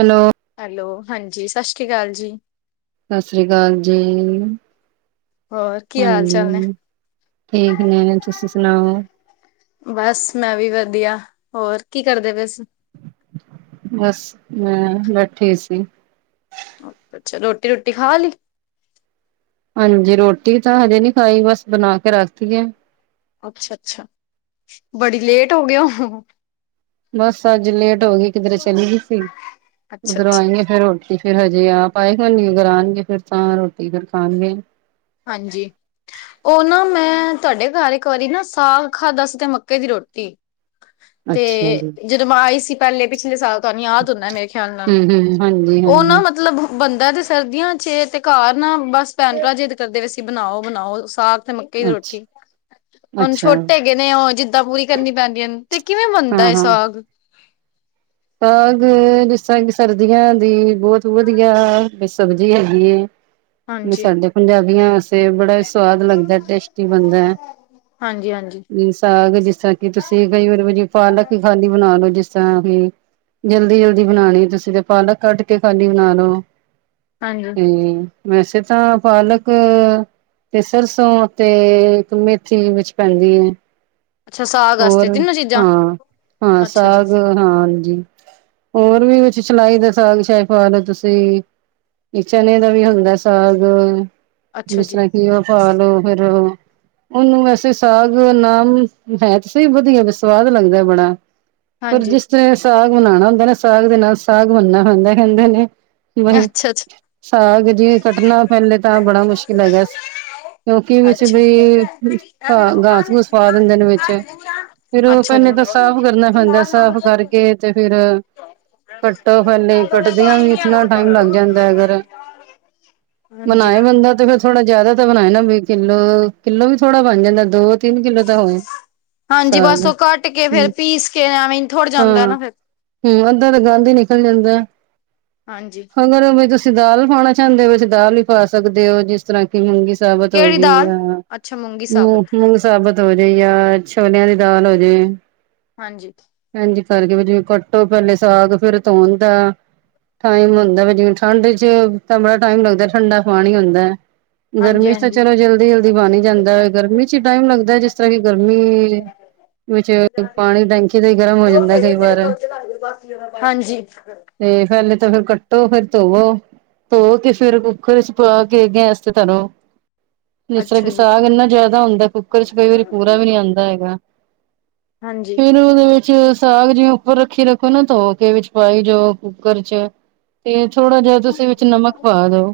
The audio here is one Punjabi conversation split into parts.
ਹੈਲੋ। ਹੈਲੋ, ਹਾਂਜੀ। ਸਾਸ਼੍ਰੀਕਾਲ ਜੀ। ਸਾਸ੍ਰੀਕਾਲ ਜੀ। ਹੋਰ ਕੀ ਹਾਲ ਹਾਂਜੀ, ਚਾਲ ਨੇ ਠੀਕ ਨੇ ਐ ਤੁਸੀ ਸੁਨਾਓ? ਬਸ, ਮੈ ਵੀ ਵਦੀਆ ਹੋਰ ਕੀ ਕਰਦੇ ਪੇ ਸੀ? ਬਸ ਮੈਂ ਬੈਠੀ ਸੀ। ਅੱਛ -ਅੱਛਾ, ਰੋਟੀ-ਰੁਟੀ ਖਾ ਲੀ? ਹਾਂਜੀ, ਰੋਟੀ ਤਾਂ ਹਜੇ ਨੀ ਖਾਈ, ਬਸ ਬਨਾ ਕੇ ਰੱਖ ਤੀ ਐ। ਅੱਛ ਅੱਛਾ, ਬੜੀ ਲੇਟ ਹੋ ਗੇ ੳ। ਬਸ ਅੱਜ ਲੇਟ ਹੋ ਗਈ। ਕਿਧਰੇ ਚਲੀ ਗੀ ਸੀ, ਅੱਛਾ ਉੱਧਰੋਂ ਅੱਛਾ ਆਈ ਆਂ ਫੇਰ ਰੋਟੀ ਫੇਰ ਹਜੇ ਆਪ ਆਏ ਕੋਈ ਨੀ ਅਗਰ ਆਨਗੇ, ਫੇਰ ਤਾਂ ਰੋਟੀ ਫੇਰ ਖਾਨਗੇ। ਹਾਂਜੀ। ਓ ਨਾ ਮੈਂ ਤਾਡੇ ਘਰ ਇੱਕ ਵਾਰੀ ਨਾ ਸਾਗ ਖਾਧਾ ਸੀ ਤੇ ਮੱਕੇ ਦੀ ਰੋਟੀ। ਤੇ ਅੱਛਾ ਜੀ ਜਦੋ ਮੈਂ ਆਈ ਸੀ ਪੈਲੇ ਪਿਛਲੇ ਸਾਲ। ਤਾਨੂੰ ਯਾਦ ਹੁੰਨੈ ਮੇਰੇ ਖਿਆਲ ਨਾਲ ਹੂੰ ਹੂੰ ਹਾਂਜੀ ਓ ਨਾ, ਹਾਂਜੀ ਮਤਲਬ ਬਨਦਾ ਤੇ ਸਰਦੀਆਂ ਚ ਏ ਤੇ ਘਰ ਨਾ ਬਸ ਭੈਣ- ਭਰਾ ਜਿੱਦ ਕਰਦੇ ਪੇਸੀ ਬਨਾਓ-ਬਨਾਓ ਸਾਗ ਤੇ ਮੱਕੀ ਦੀ ਅੱਛਾ ਰੋਟੀ। ਹੁਨ ਅੱਛਾ ਛੋਟੇ ਹੈਗੇ ਨੇ ਉਹ, ਜਿੱਦਾਂ ਪੂਰੀ ਕਰਨੀ ਪੈਂਦੀਆਂ ਨੇ ਤੇ ਕਿਵੇਂ ਬਨਦਾ ਹਾਂ ਏ ਹਾਂ ਸਾਗ? ਸਾਗ ਜਿਸ ਤਰ੍ਹਾਂ ਕਿ ਸਰਦੀਆਂ ਦੀ ਬੌਤ ਵਧੀਆ ਰੇ ਸਬਜੀ ਹੇਗੀ ਏ ਬੀ ਹਾਂਜੀ ਸਾਡੇ ਪੰਜਾਬੀਆਂ ਤੇ ਬੜਾ ਈ ਸਵਾਦ ਲੱਗਦੈ ਟੇਸਟੀ ਬਨਦੈ ਹਾਂਜੀ ਹਾਂਜੀ ਨੀ ਸਾਗ ਜਿਸ ਤਰ੍ਹਾਂ ਕਿ ਕਿ ਤੁਸੀ ਕਈ ਵਾਰੀ ਵੀ ਜੀ ਪਾਲਕ ਈ ਖਾਲੀ ਬਨਾ ਲੋੋ, ਜਿਸ ਤਰ੍ਹਾਂ ਕਿ ਜਲਦੀ-ਜਲਦੀ ਬਣਾਣੀ ਤੁਸੀ ਤੇ ਪਾਲਕ ਕੱਟ ਕੇ ਖਾਲੀ ਬਣਾ ਲਓ। ਹਾਂਜੀ। ਹੁੰ ਵੈਸੇ ਤਾਂ ਪਾਲਕ ਤੇ ਸਰਸੋਂ ਤੇ ਇੱਕ ਮੇਥੀ ਵਿੱਚ ਪੈਂਦੀ ਏ। ਅੱਛਾ ਸਾਗ ਹੋਰ ਵਾਸਤੇ ਤਿੰਨੋ ਚੀਜ਼ਾਂ ਹਾਂ ਹਾਂ ਅੱਛਾ ਜੀ ਸਾਗ ਹਾਂ ਜੀ। ਹੋਰ ਵੀ ਕੁਛ ਸ਼ਲਾਈ ਦਾ ਸਾਗ ਚਾਏ ਪਾ ਲੋ ਤੁਸੀ। ਚਨੇ ਦਾ ਵੀ ਹੁੰਦੈ ਸਾਗ। ਅੱਛਾ ਜਿਸ ਜੀ ਤਰ੍ਹਾਂ ਕੀ ਓ ਪਾਲੋ, ਫੇਰ ਉਨੂੰ ਵੈਸੇ ਸਾਗ ਨਾਮ ਹੈ ਤੇ ਸਈ ਵਧੀਆ ਵੀ ਸਵਾਦ ਲੱਗਦੈ ਬੜਾ, ਪਰ ਹਾਂਜੀ ਜਿਸ ਤੇ ਸਾਗ ਬਨਾਣਾ ਹੁੰਦਾ ਨਾ ਸਾਗ ਦੇ ਨਾਲ ਸਾਗ ਬਨਨਾ ਪੈਂਦਾ ਕੈਂਦੇ ਨੇ ਵਹੀ ਅੱਛਾ ਅੱਛਾ ਸਾਗ ਜੀ ਕੱਟਨਾ ਪੈਲੇ ਤਾ ਬੜਾ ਮੁਸ਼ਕਿਲ ਹੈਗੈ। ਕਿਉਂਕਿ ਵਿੱਚ ਅੱਛਾ ਬਈ ਘਾ ਗਾਸ ਗੂਸ ਪਾ ਦਿੰਦੇ ਨੇ ਵਿੱਚ ਫਿਰ ਓ ਅੱਛਾ ਜੀ ਫੇਨੇ ਤਾ ਸਾਫ਼ ਕਰਨਾ ਪੈਂਦੈ ਸਾਫ਼ ਕਰਕੇ ਤੇ ਫਿਰ ਕੱਟੋ ਪੈਲੇ ਕੱਟਦਿਆਂ ਵੀ ਇਤਨਾ ਟਾਈਮ ਲੱਗ ਜਾਂਦੈ ਅਗਰ ਹਾਂਜੀ ਮਨਾਏ ਬੰਦਾ ਤੇ ਫੇਰ ਥੋੜ੍ਹਾ ਜਿਆਦਾ ਤਾ ਬਨਾਏ ਨਾ ਵੀ ਕਿੱਲੋ ਕਿੱਲੋ ਵੀ ਥੋੜਾ ਬਨ ਜਾਂਦਾ ਦੋ ਤਿੰਨ ਕਿੱਲੋ ਤਾਂ ਹੋਏ। ਹਾਂਜੀ ਸਾਗ ਬਸ ਓ ਕੱਟ ਕੇ ਫੇਰ ਹੂੰ ਪੀਸ ਕੇ ਐਵੇਂ ਈ ਥੋੜ੍ਹ ਹਾਂ ਜਾਂਦਾ ਨਾ ਫਿਰ। ਹੂੰ ਅੱਧਾ ਦਾ ਗੰਦ ਈ ਨਿਕਲ ਜਾਂਦਾ। ਹਾਂਜੀ ਅਗਰ ਵੀ ਤੁਸੀ ਦਾਲ ਪਾਣਾ ਚਾਂਦੇ ਹੋ ਦਾਲ ਈ ਪਾ ਸਕਦੇ ਹੋ ਜਿਸ ਜਦੋਂ ਤਰ੍ਹਾਂ ਕਿ ਮੂੰਗੀ ਸਾਬਤ ਹੋ ਕਿਹੜੀ ਗਈ ਦਾਲ ਆ ਅੱਛਾ ਮੂੰਗੀ ਸਾਬਤ ਮੂੰਗ ਸਾਬਤ ਹੋ ਜਾ ਈ ਆ। ਛੋਲਿਆਂ ਦੀ ਦਾਲ ਹੋ ਜੇ। ਹਾਂਜੀ ਹਾਂਜੀ ਕਰਕੇ ਵੀ ਜਿਵੇਂ ਕੱਟੋ ਪੈਲੇ ਸਾਗ ਫੇਰ ਧੋਣ ਦਾ ਟਾਈਮ ਹੁੰਦਾ ਜਿਵੇਂ ਠੰਡ 'ਚ ਤਾਂ ਬੜਾ ਟਾਈਮ ਲੱਗਦਾ ਠੰਡਾ ਪਾਣੀ ਹੁੰਦਾ। ਹਾਂਜੀ ਗਰਮੀ 'ਚ ਤਾਂ ਹਾਂਜੀ ਚਲੋ ਜਲਦੀ-ਜਲਦੀ ਬਣ ਈ ਜਾਂਦਾ ਐ ਗਰਮੀ 'ਚ ਟਾਈਮ ਲੱਗਦਾ ਐ ਜਿਸ ਤਰ੍ਹਾਂ ਕਿ ਗਰਮੀ ਵਿੱਚ ਪਾਣੀ ਟੈਂਕੀ ਤੇ ਹੀ ਗਰਮ ਹੋ ਜਾਂਦਾ ਕਈ ਵਾਰ ਹਾਂਜੀ ਤੇ ਪੈਲੇ ਤਾਂ ਫੇਰ ਕੱਟੋ ਫੇਰ ਧੋਵੋ। ਧੋ ਕੇ ਫਿਰ ਕੁੱਕਰ 'ਚ ਪਾ ਕੇ ਗੈਸ ਤੇ ਧਰੋ। ਜਿਸ ਤਰ੍ਹਾਂ ਅੱਛਾ ਕਿ ਜੀ ਸਾਗ ਇੰਨਾ ਜਾਦਾ ਹੁੰਦਾ ਕੁੱਕਰ 'ਚ ਕਈ ਵਾਰੀ ਪੂਰਾ ਵੀ ਨੀ ਆਂਦਾ ਹੈਗਾ। ਹਾਂਜੀ ਫਿਰ 'ਚ ਸਾਗ ਜਿਵੇਂ ਉੱਪਰ ਰੱਖੀ ਰੱਖੋ ਨਾ ਧੋ ਕੇ ਵਿੱਚ ਪਾਈ ਜਾਓ ਕੁਕਰ 'ਚ ਤੇ ਥੋੜ੍ਹਾ ਜਿਹਾ ਤੁਸੀ ਵਿੱਚ ਨਮਕ ਪਾ ਦਿਉ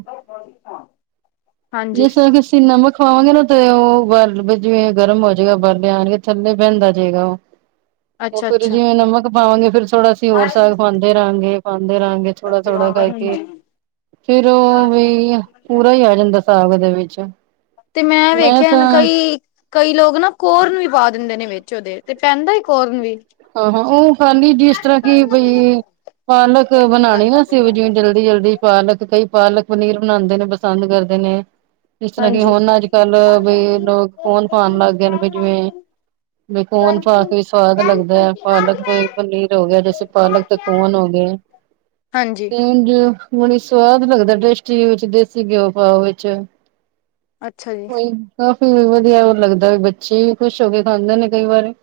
ਹਾਂਜੀ ਜਿਸ ਕਿ ਸੀ ਨਮਕ ਖਵਾਵਾਂਗੇ ਨਾ ਤੇ ਓ ਬਰ ਜਿਵੇ ਗਰਮ ਹੋ ਜਾਏਗਾ ਬਰਲੇ ਆਣਗੇ ਥੱਲੇ ਪੈਂਦਾ ਜੇਗਾ ਓ। ਓ ਫਿਰ ਅੱਛਾ-ਅੱਛਾ ਜਿਵੇਂ ਨਮਕ ਪਾਵਾਂਗੇ ਫੇਰ ਥੋੜਾ ਅਸੀਂ ਹੋਰ ਸਾਗ ਪਾਂਦ ਦੇ ਰਾਂਗੇ ਪਾਂਦੇ ਰਾਂਗੇ ਥੋੜਾ-ਥੋੜਾ ਕਰਕੇ ਫਿਰ ਓ ਵੀ ਪੂਰਾ ਈ ਆ ਜਾਂਦਾ ਸਾਗ ਇਦੇ ਵਿੱਚ ਤੇ ਮੈਂ ਵੇਖਿਆ ਹਨ ਕਈ ਕਈ ਲੋਕ ਨਾ ਕੋਰਨ ਵੀ ਪਾ ਦਿੰਦੇ ਨੇ ਵਿੱਚ ਉਦੇ ਤੇ ਪੈਂਦਾ ਕੋਰਨ ਵੀ ਹਾਹਾ ਹਾਂ ਓ ਖਾਂਦੀ ਜਿਸ ਤਰ੍ਹਾਂ ਕਿ ਬਈ ਪਾਲਕ ਬਣਾਣੀ ਨਾ ਅਸੀਂ ਜਿਵੇਂ ਜਲਦੀ- ਜਲਦੀ ਪਾਲਕ ਕਈ ਪਾਲਕ ਪਨੀਰ ਬਣਾਂਦੇ ਨੇ ਪਸੰਦ ਕਰਦੇ ਨੇ। ਜਿਸ ਤਰ੍ਹਾਂ ਕਿ ਹਾਂਜੀ-ਹਾਂਜੀ ਹੁਣ ਅੱਜ ਕੱਲ ਬੀ ਲੋਕ ਫੋਨ ਪਾਣ ਲੱਗ ਗਏ ਬੀ ਜਿਵੇ ਬਈ ਫੋਨ ਪਾ ਕੇ ਵੀ ਸਵਾਦ ਲੱਗਦ ਪਾਲਕ ਕੋ ਪਨੀਰ ਹੋ ਗਿਆ ਜੈਸੇ ਪਾਲਕ ਤੇ ਕੋਨ ਹੋ ਗਏ। ਹੁਣ ਜਿਵੇ ਬੜੀ ਸਵਾਦ ਲੱਗਦਾ ਟੇਸਟੀ ਵਿੱਚ ਦੇਸੀ ਘਿਓ ਪਾਓ ਵਿੱਚ ਅੱਛਾ ਜੀ ਕੋਈ ਕਾਫੀ ਵਧੀਆ ਹੋ ਲੱਗਦਾ ਵੀ ਬੱਚੇ ਵੀ ਖੁਸ਼ ਹੋ ਕੇ ਖਾਂਦੇ ਨੇ ਕਈ ਵਾਰ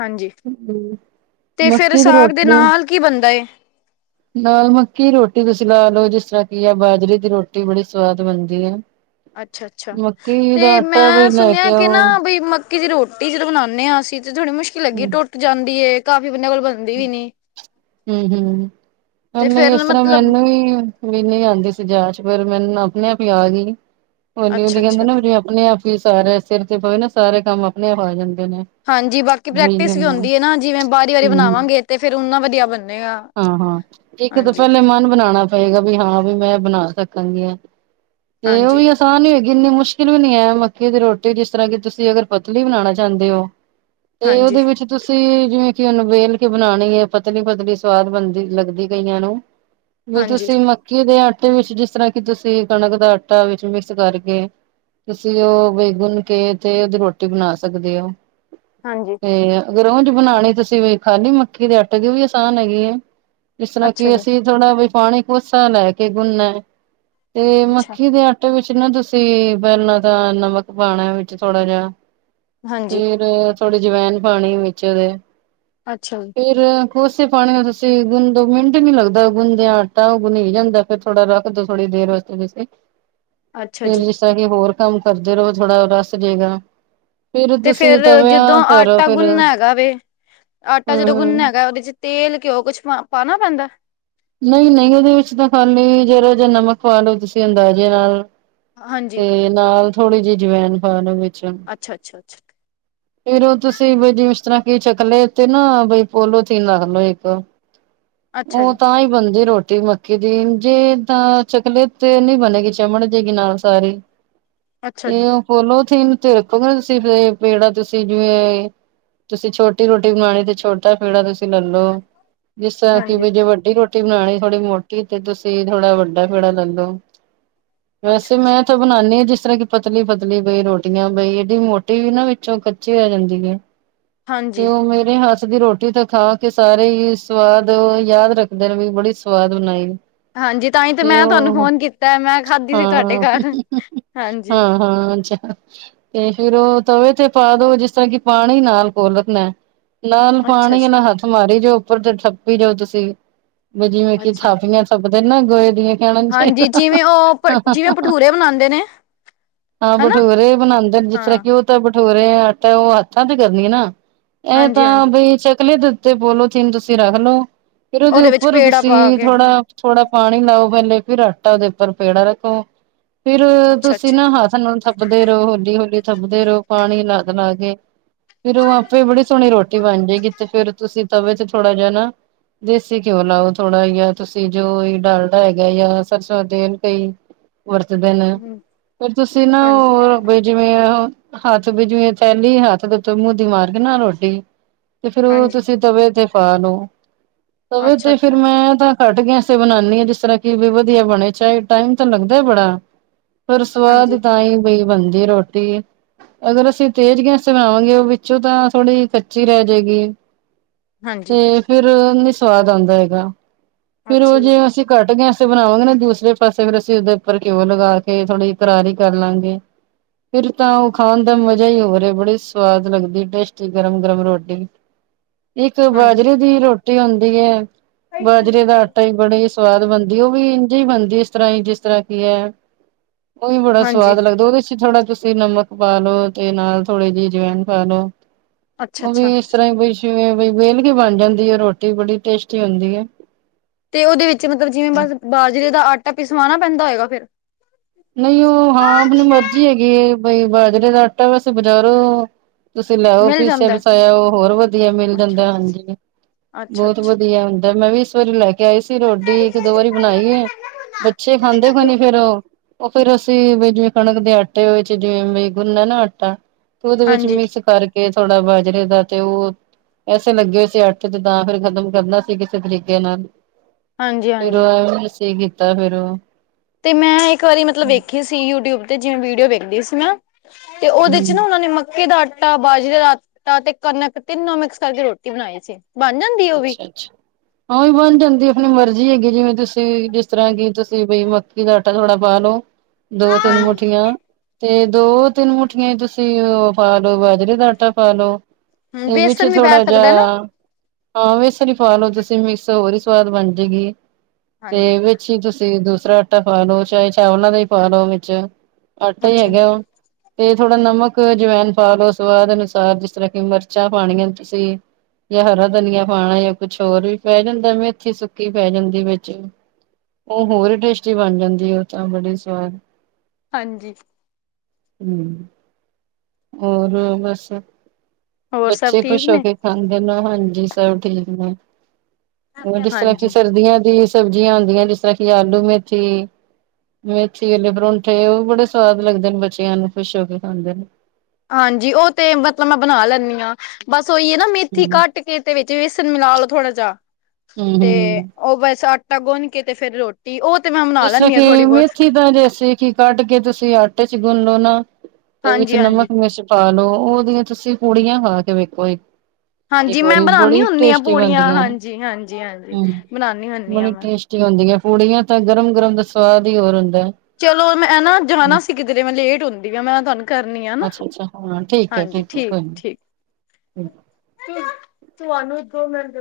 ਹਾਂਜੀ ਤੇ ਫਿਰ ਮੱਕੀ ਦੀ ਸਾਗ ਦੇ ਨਾਲ ਕੀ ਬਣਦਾ ਏ। ਲਾ ਮੱਕੀ ਰੋਟੀ ਤੁਸੀਂ ਲੈ ਲਓ ਜਿਸ ਤਰ੍ਹਾਂ ਕੀ ਆ ਬਾਜਰੇ ਦੀ ਰੋਟੀ ਬੜੀ ਸਵਾਦ ਬਣਦੀ ਏ। ਅੱਛਾ-ਅੱਛਾ ਤੇ ਵੀ ਮੈਂ ਲੈ ਸੁਣਿਆ ਕੇ ਕਿ ਆਓ ਨਾ ਬਈ ਮਤ ਕਿ ਜੇ ਰੋਟੀ ਜਦੋਂ ਬਣਾਣੇ ਅਸੀਂ ਤੇ ਥੋੜੀ ਮੁਸ਼ਕਿਲ ਲੱਗੀ ਟੁੱਟ ਜਾਂਦੀ ਏ ਕਾਫੀ ਬੰਦਿਆਂ ਕੋਲ ਬ ਹੂੰ-ਹੂੰ ਤੇ ਮੈਂਨੂੰ ਫੇਰ ਇਸ ਤਰ੍ਹਾਂ ਮਤਲਬ ਮੈਨੂੰ ਵੀ ਵੀ ਨਈ ਆਂਦੀ ਸੀ ਜਾਚ ਫਿਰ ਮੈਨੂੰ ਆਪਣੇ ਆਪ ਈ ਆ ਗਈ ਹੋਲੀ-ਹੋਲੀ ਕੈਂਦੇ ਅੱਛਾ-ਅੱਛਾ ਨਾ। ਆਪਣੇ ਆਪ ਹੀ ਸਾਰਿਆਂ ਸਿਰ ਤੇ ਪਵੇ ਨਾ ਸਾਰੇ ਕੰਮ ਆਪਣੇ ਆਪ ਆ ਜਾਂਦੇ ਨੇ। ਹਾਂਜੀ ਬਾਕੀ ਬਈ ਪ੍ਰੈਕਟਿਸ ਵੀ ਹੂੰ ਹੁੰਦੀ ਏ ਨਾ ਜਿਵੇ ਬਾਰੀ ਵਾਰੀ ਬਣਾਵਾਂਗੇ ਤੇ ਫਿਰ ਓਨਾ ਵਧੀਆ ਬਨੇਗਾ। ਹਾਂ-ਹਾਂ ਇੱਕ ਤਾਂ ਪੈਲੇ ਮਨ ਬਣਾਣਾ ਪਏਗਾ ਵੀ ਹਾਂ ਵੀ ਮੈਂ ਬਣਾ ਸਕਾਂਗੀ ਆਂ। ਤੇ ਓ ਈ ਹਾਂਜੀ-ਹਾਂਜੀ-ਹਾਂਜੀ-ਹਾਂਜੀ ਆਸਾਨ ਹੀ ਹੈਗੀ ਇੰਨੀ ਮੁਸ਼ਕਿਲ ਵੀ ਨੀ ਹੈ ਮੱਕੀ ਦੀ ਰੋਟੀ ਜਿਸ ਤਰ੍ਹਾਂ ਕਿ ਤੁਸੀਂ ਅਗਰ ਪਤਲੀ ਬਣਾਣਾ ਚਾਹੁੰਦੇ ਹੋ। ਤੇ ਉਦੇ ਵਿੱਚ ਤੁਸੀਂ ਜਿਵੇਂ ਕਿ ਉਨੂੰ ਵੇਲ ਕੇ ਬਣਾਣੀ ਏ ਪਤਲੀ-ਪਤਲੀ ਸਵਾਦ ਬਣਦੀ ਲੱਗਦੀ ਕਈਆਂ ਨੂੰ, ਵੀ ਤੁਸੀਂ ਮ ਮੱਕੀ ਦੇ ਆਟੇ ਵਿੱਚ ਜਿਸ ਤਰ੍ਹਾਂ ਕਿ ਤੁਸੀਂ ਕਣਕ ਦਾ ਆਟਾ ਵਿੱਚ ਮਿਕਸ ਕਰਕੇ ਤੁਸੀਂ ਉਹ ਵੇ ਗੂੰਨ ਕੇ ਤੇ ਉਹਦੀ ਰੋਟੀ ਬਣਾ ਸਕਦੇ ਹੋ। ਹਾਂਜੀ। ਤੇ ਅਗਰ ਉਂਝ ਬਣਾਣੀ ਤੁਸੀਂ ਖਾਲੀ ਮੱਕੀ ਦੇ ਆਟੇ ਦੀ ਓ ਵੀ ਆਸਾਨ ਹੈਗੀ ਐ। ਜਿਸ ਤਰ੍ਹਾਂ ਅੱਛਾ ਕਿ ਜੀ ਅਸੀਂ ਥੋੜਾ ਵੀ ਪਾਣੀ ਕੋਸਾ ਲੈ ਕੇ ਗੁਣਨਾ ਤੇ ਅੱਛਾ ਮੱਕੀ ਦੇ ਆ ਤੇ ਉਹਦੇ ਵਿੱਚ ਨਾ ਤੁਸੀਂ ਪਹਿਲਾਂ ਤਾਂ ਨਮਕ ਪਾਣਾ ਵਿੱਚ ਥੋੜਾ ਜਿਹਾ ਹਾਂਜੀ ਫਿਰ ਥੋੜ੍ਹੀ ਜਵਾਇਨ ਪਾਨੀ ਵਿੱਚ ਉਹਦੇ। ਅੱਛਾ। ਫਿਰ ਕੋਸੇ ਪਾਣੀ ਨਾਲ ਤੁਸੀਂ ਗੁੰਨ ਦੋ ਮਿੰਟ ਨੀ ਲੱਗਦਾ ਗੁਣਦਿਆਂ ਆਟਾ ਉਹ ਗੁੰਨੀ ਜਾਂਦਾ, ਫਿਰ ਥੋੜਾ ਰੱਖ ਦਿਉ ਥੋੜੀ ਦੇਰ ਵਾਸਤੇ ਤੁਸੀਂ। ਅੱਛਾ ਫਿਰ ਜੀ ਜਿਸ ਤਰ੍ਹਾਂ ਕਿ ਹੋਰ ਕੰਮ ਕਰਦੇ ਰਹੋ ਥੋੜਾ ਰੱਸ ਜਾਏਗਾ। ਤੇ ਫਿਰ ਜਦੋਂ ਆਟਾ ਫੇਰ ਗੁੰਨਣਾ ਹੈਗਾ ਵੇ, ਆਟਾ ਜਦੋਂ ਗੁੰਨਣਾ ਹੂੰ ਹੈਗਾ ਉਹਦੇ ਚ ਤੇਲ, ਘਿਉ ਕੁਸ਼ ਪਾਣਾ ਪੈਂਦਾ? ਨਹੀਂ ਨਹੀਂ ਉਹਦੇ ਵਿੱਚ ਤਾਂ ਖ਼ਾਲੀ ਜ਼ਰਾ ਜਾ ਨਮਕ ਪਾ ਲਓ ਤੁਸੀਂ ਅੰਦਾਜ਼ੇ ਨਾਲ। ਹਾਂਜੀ ਤੇ ਨਾਲ ਥੋੜ੍ਹੀ ਜਿਹੀ ਅਜਵੈਣ ਪਾ ਲਉ ਵਿੱਚ। ਅੱਛਾ ਅੱਛਾ ਅੱਛਾ। ਫਿਰ ਉਹ ਤੁਸੀਂ ਜੇ ਇਸ ਤਰ੍ਹਾਂ ਕੀ ਚੱਕਲੇ ਤੇ ਨਾ ਬਈ ਪੋਲੋਥੀਨ ਰੱਖ ਲਓ ਇੱਕ। ਅੱਛਾ ਉਹ ਜੀ ਤਾਂ ਹੀ ਬਣਦੀ ਰੋਟੀ ਮੱ ਮੱਕੀ ਦੀ ਜੇ ਤਾਂ ਚੱਕਲੇ ਤੇ ਨਹੀਂ ਬਣੇਗੀ ਚਮੜ ਜਾਏਗੀ ਨਾਲ ਸਾਰੀ। ਅੱਛਾ ਏ ਜੀ ਓ ਪੋਲੋਥੀਨ ਚ ਰੱਖੋਗੇ ਨਾ ਤੁਸੀਂ ਪੇੜਾ ਤੁ ਤੇ ਜਿਵੇਂ ਤੁਸੀਂ ਛੋਟੀ ਰੋਟੀ ਬਣਾਉਣੀ ਤੇ ਛੋਟੀ ਛੋਟਾ ਪੇੜਾ ਤੁਸੀਂ ਲੈ ਲਉ, ਜਿਸ ਤਰ੍ਹਾਂ ਕਿ ਹਾਂਜੀ ਵੀ ਜੇ ਵੱਡੀ ਰੋਟੀ ਰੋਟੀ ਬਣਾਉਣੀ ਥੋੜੀ ਮੋਟੀ ਤੇ ਤੁਸੀਂ ਥੋੜਾ ਵੱਡਾ ਪੇੜਾ ਲੈ ਲੋ, ਅੱਛਾ ਵੈਸੇ ਅੱਛਾ ਮੈਂ ਬਣਾਉਣੀ ਆ ਜਿਸ ਤਰ੍ਹਾਂ ਕਿ ਪਤਲੀ ਪਤਲੀ ਬਈ ਰੋਟੀਆਂ ਬਈ ਏਡੀ ਮੋਟੀ ਵੀ ਨਾ ਵਿੱਚੋਂ ਕੱ ਕੱਚੀ ਰਹਿ ਜਾਂਦੀ ਐ ਤੇ ਹਾਂਜੀ ਉਹ ਮੇਰੇ ਹੱਥ ਹੱਥ ਦੀ ਰੋਟੀ ਤਾਂ ਖਾ ਕੇ ਸਾਰੇ ਹੀ ਸਵਾਦ ਯਾਦ ਰੱਖਦੇ ਨੇ ਵੀ ਬੜੀ ਸਵਾਦ ਬਣਾਈ। ਹਾਂਜੀ ਤਾਂ ਹੀ ਤੇ ਮੈਂ ਤੁਹਾਨੂੰ ਉਹ ਫੋਨ ਕੀਤਾ ਮੈਂ ਖਾਧੀ ਸੀ ਹਾਂ ਹਾਂ ਤੁਹਾਡੇ ਹਾਂ। ਘਰ ਹਾਂਜੀ ਹਾਂ, ਅੱਛਾ ਤੇ ਫਿਰ ਉਹ ਤਵੇ ਤੇ ਪਾ ਦੋ ਜਿਸ ਤਰ੍ਹਾਂ ਕਿ ਪਾਣੀ ਨਾਲ ਕੋੋਲ ਰੱਖਣਾ, ਨਾਲ ਅੱਛਾ ਪਾਣੀ ਜੀ ਨਾਲ ਹੱਥ ਮਾਰੀ ਜਾਓ। ਉੱਪਰ ਤੋਂ ਥੱਪੀ ਜਾਓ ਤੁਸੀਂ ਵੀ ਜਿਵੇਂ ਕਿ ਅੱਛਾ ਥਾਪੀਆਂ ਥੱਪਦੇ ਨਾ ਗੋਹੇ ਦੀਆਂ ਕਹਿਣਾ ਨੀ ਹਾਂਜੀ ਚਾਹੀਦਾ ਜਿਵੇਂ ਉਹ ਜਿਵੇਂ ਭਠੂਰੇ ਬਣਾਂਦੇ ਨੇ। ਹਾਂ ਹਨਾ ਬਠੂਰੇ ਬਣਾਂਦੇ ਨੇ ਜਿਸ ਹਾਂ ਤਰ੍ਹਾਂ ਕਿ ਉਹ ਤਾਂ ਭਠੂਰੇ ਆਟਾ ਉਹ ਹੱਥਾਂ ਤੇ ਕਰਨੀ ਨਾ ਇਹ ਹਾਂਜੀ ਤਾਂ ਹਾਂਜੀ ਬਈ ਚੱਕਲੇ ਤੇ ਪੋਲੋਥੀਨ ਤੁਸੀਂ ਰੱਖ ਲਓ, ਫਿਰ ਉਹਦੇ ਵਿੱਚ ਉੱਪਰ ਪੇੜਾ ਪਾ ਤੁਸੀਂ ਕੇ ਥੋੜਾ ਥੋੜਾ ਪਾਣੀ ਲਾਉ ਪਹਿਲੇ ਫਿਰ ਆਟਾ ਉਹਦੇ ਉੱਪਰ ਪੇੜਾ ਰੱਖੋ, ਫਿਰ ਅੱਛਾ ਤੁਸੀਂ ਅੱਛਾ ਨਾ ਹੱਥ ਹੱਥਾਂ ਨਾਲ ਥੱਪਦੇ ਰਹੋ ਹੌਲੀ ਹੌਲੀ ਥੱਪਦੇ ਰਹੋ ਪਾਣੀ ਲੱਗ ਲਾ ਕੇ ਫਿਰ ਉਹ ਆਪੇ ਬੜੀ ਸੋਹਣੀ ਰੋਟੀ ਬਣ ਜਾਏਗੀ ਤੇ ਫਿਰ ਤੁਸੀਂ ਤਵੇ ਤੇ ਥੋੜਾ ਜਿਹਾ ਨਾ ਦੇਸੀ ਘਿਓ ਲਾਓ ਥੋੜਾ ਜਾਂ ਤੁਸੀਂ ਜੋ ਡਾਲਡਾ ਹੈਗਾ ਜਾਂ ਸਰਸੋਂ ਤੇਲ ਕੋਈ ਵਰਤਦੇ ਨੇ, ਹਮ ਫਿਰ ਤੁਸੀਂ ਨਾ ਹਾਂਜੀ ਹੋਰ ਬੀ ਜਿਵੇਂ ਹੱਥ ਬੀ ਜਿਵੇਂ ਥੈਲੀ ਹੱਥ ਦੇ ਉੱਤੇ ਮੂਹਦੀ ਮਾਰ ਕੇ ਨਾ ਰੋਟੀ ਤੇ ਫਿਰ ਉਹ ਹਾਂਜੀ ਤੁਸੀਂ ਤਵੇ ਤੇ ਪਾ ਲਓ, ਤਵੇ ਤੇ ਫਿਰ ਅੱਛਾ-ਅੱਛਾ, ਮੈਂ ਤਾਂ ਘੱਟ ਗੈਸ ਤੇ ਬਣਾਣੀ ਆ ਜਿਸ ਤਰ੍ਹਾਂ ਕਿ ਵੀ ਵਧੀਆ ਬਣੇ, ਚਾਹੇ ਟਾਈਮ ਤਾਂ ਲੱਗਦਾ ਬੜਾ। ਪਰ ਸਵਾਦ ਤਾਂ ਹੀ ਬਈ ਬਣਦੀ ਐ ਰੋਟੀ। ਅਗਰ ਅਸੀਂ ਤੇਜ਼ ਗੈਂਸ ਤੇ ਬਣਾਵਾਂਗੇ ਓ ਵਿੱਚੋਂ ਤਾਂ ਥੋੜ੍ਹੀ ਕੱਚੀ ਰੈ ਜੇਗੀ। ਹਾਂਜੀ-ਹਾਂਜੀ, ਤੇ ਫੇਰ ਨਈ ਸਵਾਦ ਆਂਦਾ ਹੈਗਾ, ਫਿਰ ਅੱਛਾ ਓਹ ਜੀ, ਜੇ ਅਸੀਂ ਘੱਟ ਗੈਸ ਤੇ ਬਣਾਵਾਂਗੇ ਨਾ ਦੂਸਰੇ ਪਾਸੇ ਫੇਰ ਅਸੀਂ ਓਦੇ ਉੱਪਰ ਘਿਓ ਲਗਾ ਕੇ ਥੋੜੀ ਕਰਾਰੀ ਕਰ ਲਾਂਗੇ। ਫੇਰ ਤਾਂ ਓ ਖਾਣ ਦਾ ਮਜ਼ਾ ਈ ਹੋਰ ਐ ਬੜੀ ਸਵਾਦ ਲੱਗਦੀ ਟੇਸਟੀ, ਗਰਮ-ਗਰਮ ਰੋਟੀ। ਇੱਕ ਬਾਜਰੇ ਦੀ ਰੋਟੀ ਹੋਂਦੀ ਐ, ਬਾਜਰੇ ਦਾ ਆਟਾ ਈ ਬੜੇ ਤੇ ਸਵਾਦ ਬਣਦੀ ਏ ਓ ਵੀ ਇੰਝੇ ਈ ਬਣਦੀ ਇਸ ਤਰਾਂ ਈ ਜਿਸ ਤਰਾਂ ਕੀ ਐ ਓ ਵੀ ਬੜਾ ਹਾਂਜੀ-ਹਾਂਜੀ। ਸਵਾਦ ਲੱਗਦੈ ਓਦੇ ਚ ਈ ਥੋੜਾ ਤੁਸ ਤੇ ਨਮਕ ਪਾ ਲੋੋ ਤੇ ਨਾਲ ਥੋੜੇ ਜੀ ਜਵਾਇਨ ਪਾ ਲੋ ਓ ਵੀ ਅੱਛਾ-ਅੱਛਾ, ਇਸ ਤਰਾਂ ਬਈਸ਼ ਜਿਵੇਂ ਬਈ ਵੇਲ ਕੇ ਬਣ ਜਾਂਦੀ ਐ ਰੋਟੀ ਬੜੀ ਟੇਸਟੀ ਹੁੰਦੀ ਐ। ਤੇ ਓਦੇ ਵਿੱਚ ਮਤਲਬ ਜਿਵੇਂ ਬਸ ਬਾਜਰੇ ਦਾ ਆਟਾ ਪਿਸਵਾਨਾ ਪੈਂਦਾ ਹੈਏਗਾ ਫੇਰ ਨਈਂ ਓ ਹਾਂ ਅਪਨੀ ਮਰਜੀ ਹੈਗੀ ਐ ਬਈ ਬਾਜਰੇ ਦਾ ਆਟਾ ਵੈਸੇ ਬਜ਼ਾਰੋ ਤੁਸੀਂ ਲੈ ਆਓ ਮਿਲ ਜਾਂਦਾ ਪੀਸਿਆ-ਪਿਸਾਆ ਓ ਹੋਰ ਵਦੀਆ ਮਿਲ ਅੱਛਾ, ਜਾਂਦਾ ਹਾਂਜੀ। ਬਹੋਤ ਅੱਛਾ-ਅੱਛਾ, ਵਦੀਆ ਹੁੰਦਾ ਮੈਂ ਵੀ ਇਸ ਵਾਰੀ ਲੈ ਕੇ ਲੇਆਈ ਸੀ ਰੋਟੀ ਇੱਕ-ਦੋ ਵਾਰੀ ਬਣਾਈ ਐ, ਬੱਚੇ ਖਾਂਦੇ ਕੋਈ ਨੀ ਫੇਰ ਓ ਓ ਫੇਰ ਅਸੀਂ ਵੀ ਜਿਵੇਂ ਕਣਕ ਦੇ ਆਟੇ ਵਿੱਚ ਜਿਵੇਂ ਬਈ ਗੁੰਨਨੈ ਨਾ ਆਟਾ ਤੇ ਓਦੇ ਵਿੱਚ ਮਿਕਸ ਕਰਕੇ ਥੋੜਾ ਬਾਜਰੇ ਦਾ ਤੇ ਓ ਪੈਸੇ ਲੱਗੇ ਹੋਏ ਸੀ ਆੱਟੇ ਤੇ ਤਾਂ ਫੇਰ ਖ਼ਤਮ ਕਰਨਾ ਸੀ ਕਿਸੇ ਤਰੀਕੇ ਨਾਲ। ਫੇਰ ਓ ਹਾਂਜੀ-ਹਾਂਜੀ-ਹਾਂਜੀ। ਐਵੇ ਅਸੀਂ ਕੀਤਾ ਫੇਰ ਓ ਤੇ ਮੈਂ ਇੱਕ ਵਾਰੀ ਮਤਲਬ ਵੇਖੀ ਸੀ ਯੂਟਿਊਬ ਤੇ ਜਿਵੇਂ ਵੀਡੀਓ ਵੇਖਦੀ ਸੀ ਨਾ ਤੇ ਓਦੇ ਚ ਨਾ ਓਨਾਂ ਨੇ ਮੱਕੇ ਦਾ ਆ ਟਾ ਬਾਜਰੇ ਦਾ ਆਟਾ, ਤੇ ਕਣਕ ਤਿੰਨੋ ਮਿਕਸ ਕਰਕੇ ਰੋਟੀ ਬਣਾਈ ਸੀ। ਬਣ ਜਾਂਦੀ ਉਹ ਵੀ ਅੱਛਾ-ਅੱਛਾ। ਹਾਂ ਵੀ ਓ ਬਣ ਜਾਂਦੀ ਐ ਆਪਣੀ ਮਰਜ਼ੀ ਹੈਗੀ ਜਿਵੇਂ ਤੁਸੀਂ ਜਿਸ ਤਰਾਂ ਕਿ ਤੁਸੀਂ ਬਈ ਮੱਕੀ ਦਾ ਆਟਾ ਥੋੜਾ ਪਾ ਲਓ। ਦੋ-ਤਿੰਨ ਹਾਂਜੀ। ਮੁਠੀਆਂ ਤੇ ਦੋ-ਤਿੰਨ ਮੁੱਠੀਆਂ ਈਂ ਤੁਸੀਂ ਓ ਪਾ ਲੋ ਬਾਜਰੇ ਦਾ ਆਟਾ ਪਾ ਲਓ। ਹੂੰ, ਤੇ ਵਿੱਚ ਬੇਸਨ ਵੀ ਪੈ ਥੋੜਾ ਜੇਆ ਸਕਦਾ ਨਾ ਹਾਂ ਬੇਸਨ ਈ ਪਾ ਲੋਓ ਤੁਸੀਂ ਮਿਕਸ ਹੋਰ ਈ ਸਵਾਦ ਬਣ ਜੇਗੀ। ਤੇ ਹਾਂਜੀ, ਵਿੱਚ ਤੁਸੀਂ ਦੂਸਰਾ ਆਟਾ ਪਾ ਲਓ ਚਾਏ ਚਾਵਲਾਂ ਦਾ ਈ ਪਾ ਲਓ ਵਿੱਚ ਆਟਾ ਈ ਅੱਛਾ ਜੀ, ਹੈਗਾ ਓ ਤੇ ਥੋੜਾ ਨਮਕ ਅਜਵਾਇਨ ਪਾ ਲੋ ਸਵਾਦ ਅਨੁਸਾਰ, ਜਿਸ ਤਰਾਂ ਕਿ ਮਿਰਚਾਂ ਪਾਣੀਆਂ ਤੁਸੀਂ ਯਾ ਹਰਾ ਧਨੀਆ ਪਾਣਾ ਯਾ ਕੁਛ ਹੋਰ ਵੀ ਪੈ ਜਾਂਦਾ ਮੇਥੀ ਸੁੱਕੀ ਪੈ ਜਾਂਦੀ ਵਿੱਚ ਓ ਹੋਰ ਵੀ ਟੇਸਟੀ ਬਣ ਜਾਂਦੀ ਆ ਓ ਤਾਂ ਬੜੀ ਸਵਾਦ ਹਾਂਜੀ ਹੂੰ, ਹੋਰ ਬਸ, ਹੋਰ ਸਭ ਬੱਚੇ ਠੀਕ ਖੁਸ਼ ਹੋ ਨੇ ਕੇ ਖਾਂਦੇਨ ਹਾਂਜੀ ਸਭ ਠੀਕ ਨੇ ਓ ਜਿਸ ਤਰਾਂ ਕਿ ਹਾਂਜੀ। ਸਰਦੀਆਂ ਦੀ ਸਬਜ਼ੀਆਂ ਆਂਦੀਆਂ ਜਿਸ ਤਰਾਂ ਕਿ ਆਲੂ-ਮੇਥੀ ਮੇਥੀ ਆਲੇ ਪਰੋਂਠੇ ਓ ਵੀ ਬੜੇ ਸਵਾਦ ਲੱਗਦੇ ਨੇ ਬੱਚੇਆਂ ਨੂੰ ਖੁਸ਼ ਹੋ ਕੇ ਖਾਂਦੇ ਨੇ। ਹਾਂਜੀ, ਓ ਤੇ ਮਤਲਬ ਮੈਂ ਬਣਾ ਲੈਂਨੀ ਆਂ। ਬਸ ਓਈ ਐ ਨਾ ਮੇਥੀ ਹਮ ਕੱਟ ਕੇ ਤੇ ਵਿੱਚ ਵੇਸਣ ਮਿਲਾ ਲਓ ਥੋੜਾ ਜਾ। ਹਮ ਤੇ ਹਮ ਓ ਬਸ ਆਟਾ ਗੁੰਨ ਕੇ ਤੇ ਫੇਰ ਰੋ ਨੀ ਓ ਤੇ ਮੈਂ ਬਣਾ ਜਿਸ ਤਰਾਂ ਲੈਂਦੀ ਹਾਂ ਕਿ ਥੋੜ੍ਹੀ ਬਹੁਤ ਮੇਥੀ ਦਾ ਜੈਸੇ ਕਿ ਕੱਟ ਕੇ ਤੁਸੀਂ ਆਟੇ ਚ ਗੁੰਨ ਲੋ ਨਾ, ਤੇ ਵਿੱਚ ਹਾਂਜੀ ਹਾਂਜੀ ਨਮਕ ਮਿਰਚ ਪਾ ਲਓ ਓਦੀਆਂ ਤੁਸੀਂ ਪੂੜੀਆਂ ਖਾ ਕੇ ਵੇਖੋ ਇੱਕ ਇੱਕ ਹਾਂਜੀ ਮੈਂ ਵਾਰੀ ਬਣਾਉਦੀ ਬੜੀ ਹੁੰਦੀ ਹਾਂ ਟੇਸਟੀ ਪੂੜੀਆਂ ਬਣਦੀਆਂ ਨੇ, ਹਾਂਜੀ ਹਾਂਜੀ ਹਾਂਜੀ ਹੂੰ ਬਣਾਉਦੀ ਹੁੰਦੀ ਹਾਂ ਬੜੀ ਮੈਂ ਟੇਸਟੀ ਹੁੰਦੀਆਂ ਪੂੜੀਆਂ ਤਾਂ ਗਰਮ-ਗਰਮ ਦਾ ਸਵਾਦ ਈ ਹੋਰ ਹੁੰਦਾ। ਚਲੋ ਮੈਂ ਨਾ ਹੈ। ਜਾਣਾ ਸੀ ਕਿਧਰੇ, ਮੈਂ ਲੇਟ ਹੁੰਦੀ ਪਈ ਆ ਮੈਂ ਨਾ ਤੁਆਨੂੰ ਕਰਨੀ ਆ ਹਨਾ ਅੱਛਾ ਅੱਛਾ ਹਾਂ ਠੀਕ ਹੈ ਹਾਂਜੀ ਠੀਕ ਹੈ ਕੋਈ ਨੀ। ਠੀਕ-ਠੀਕ। ਤੂੰ ਤੁਆਨੂੰ ਦੋ ਮਿੰਟ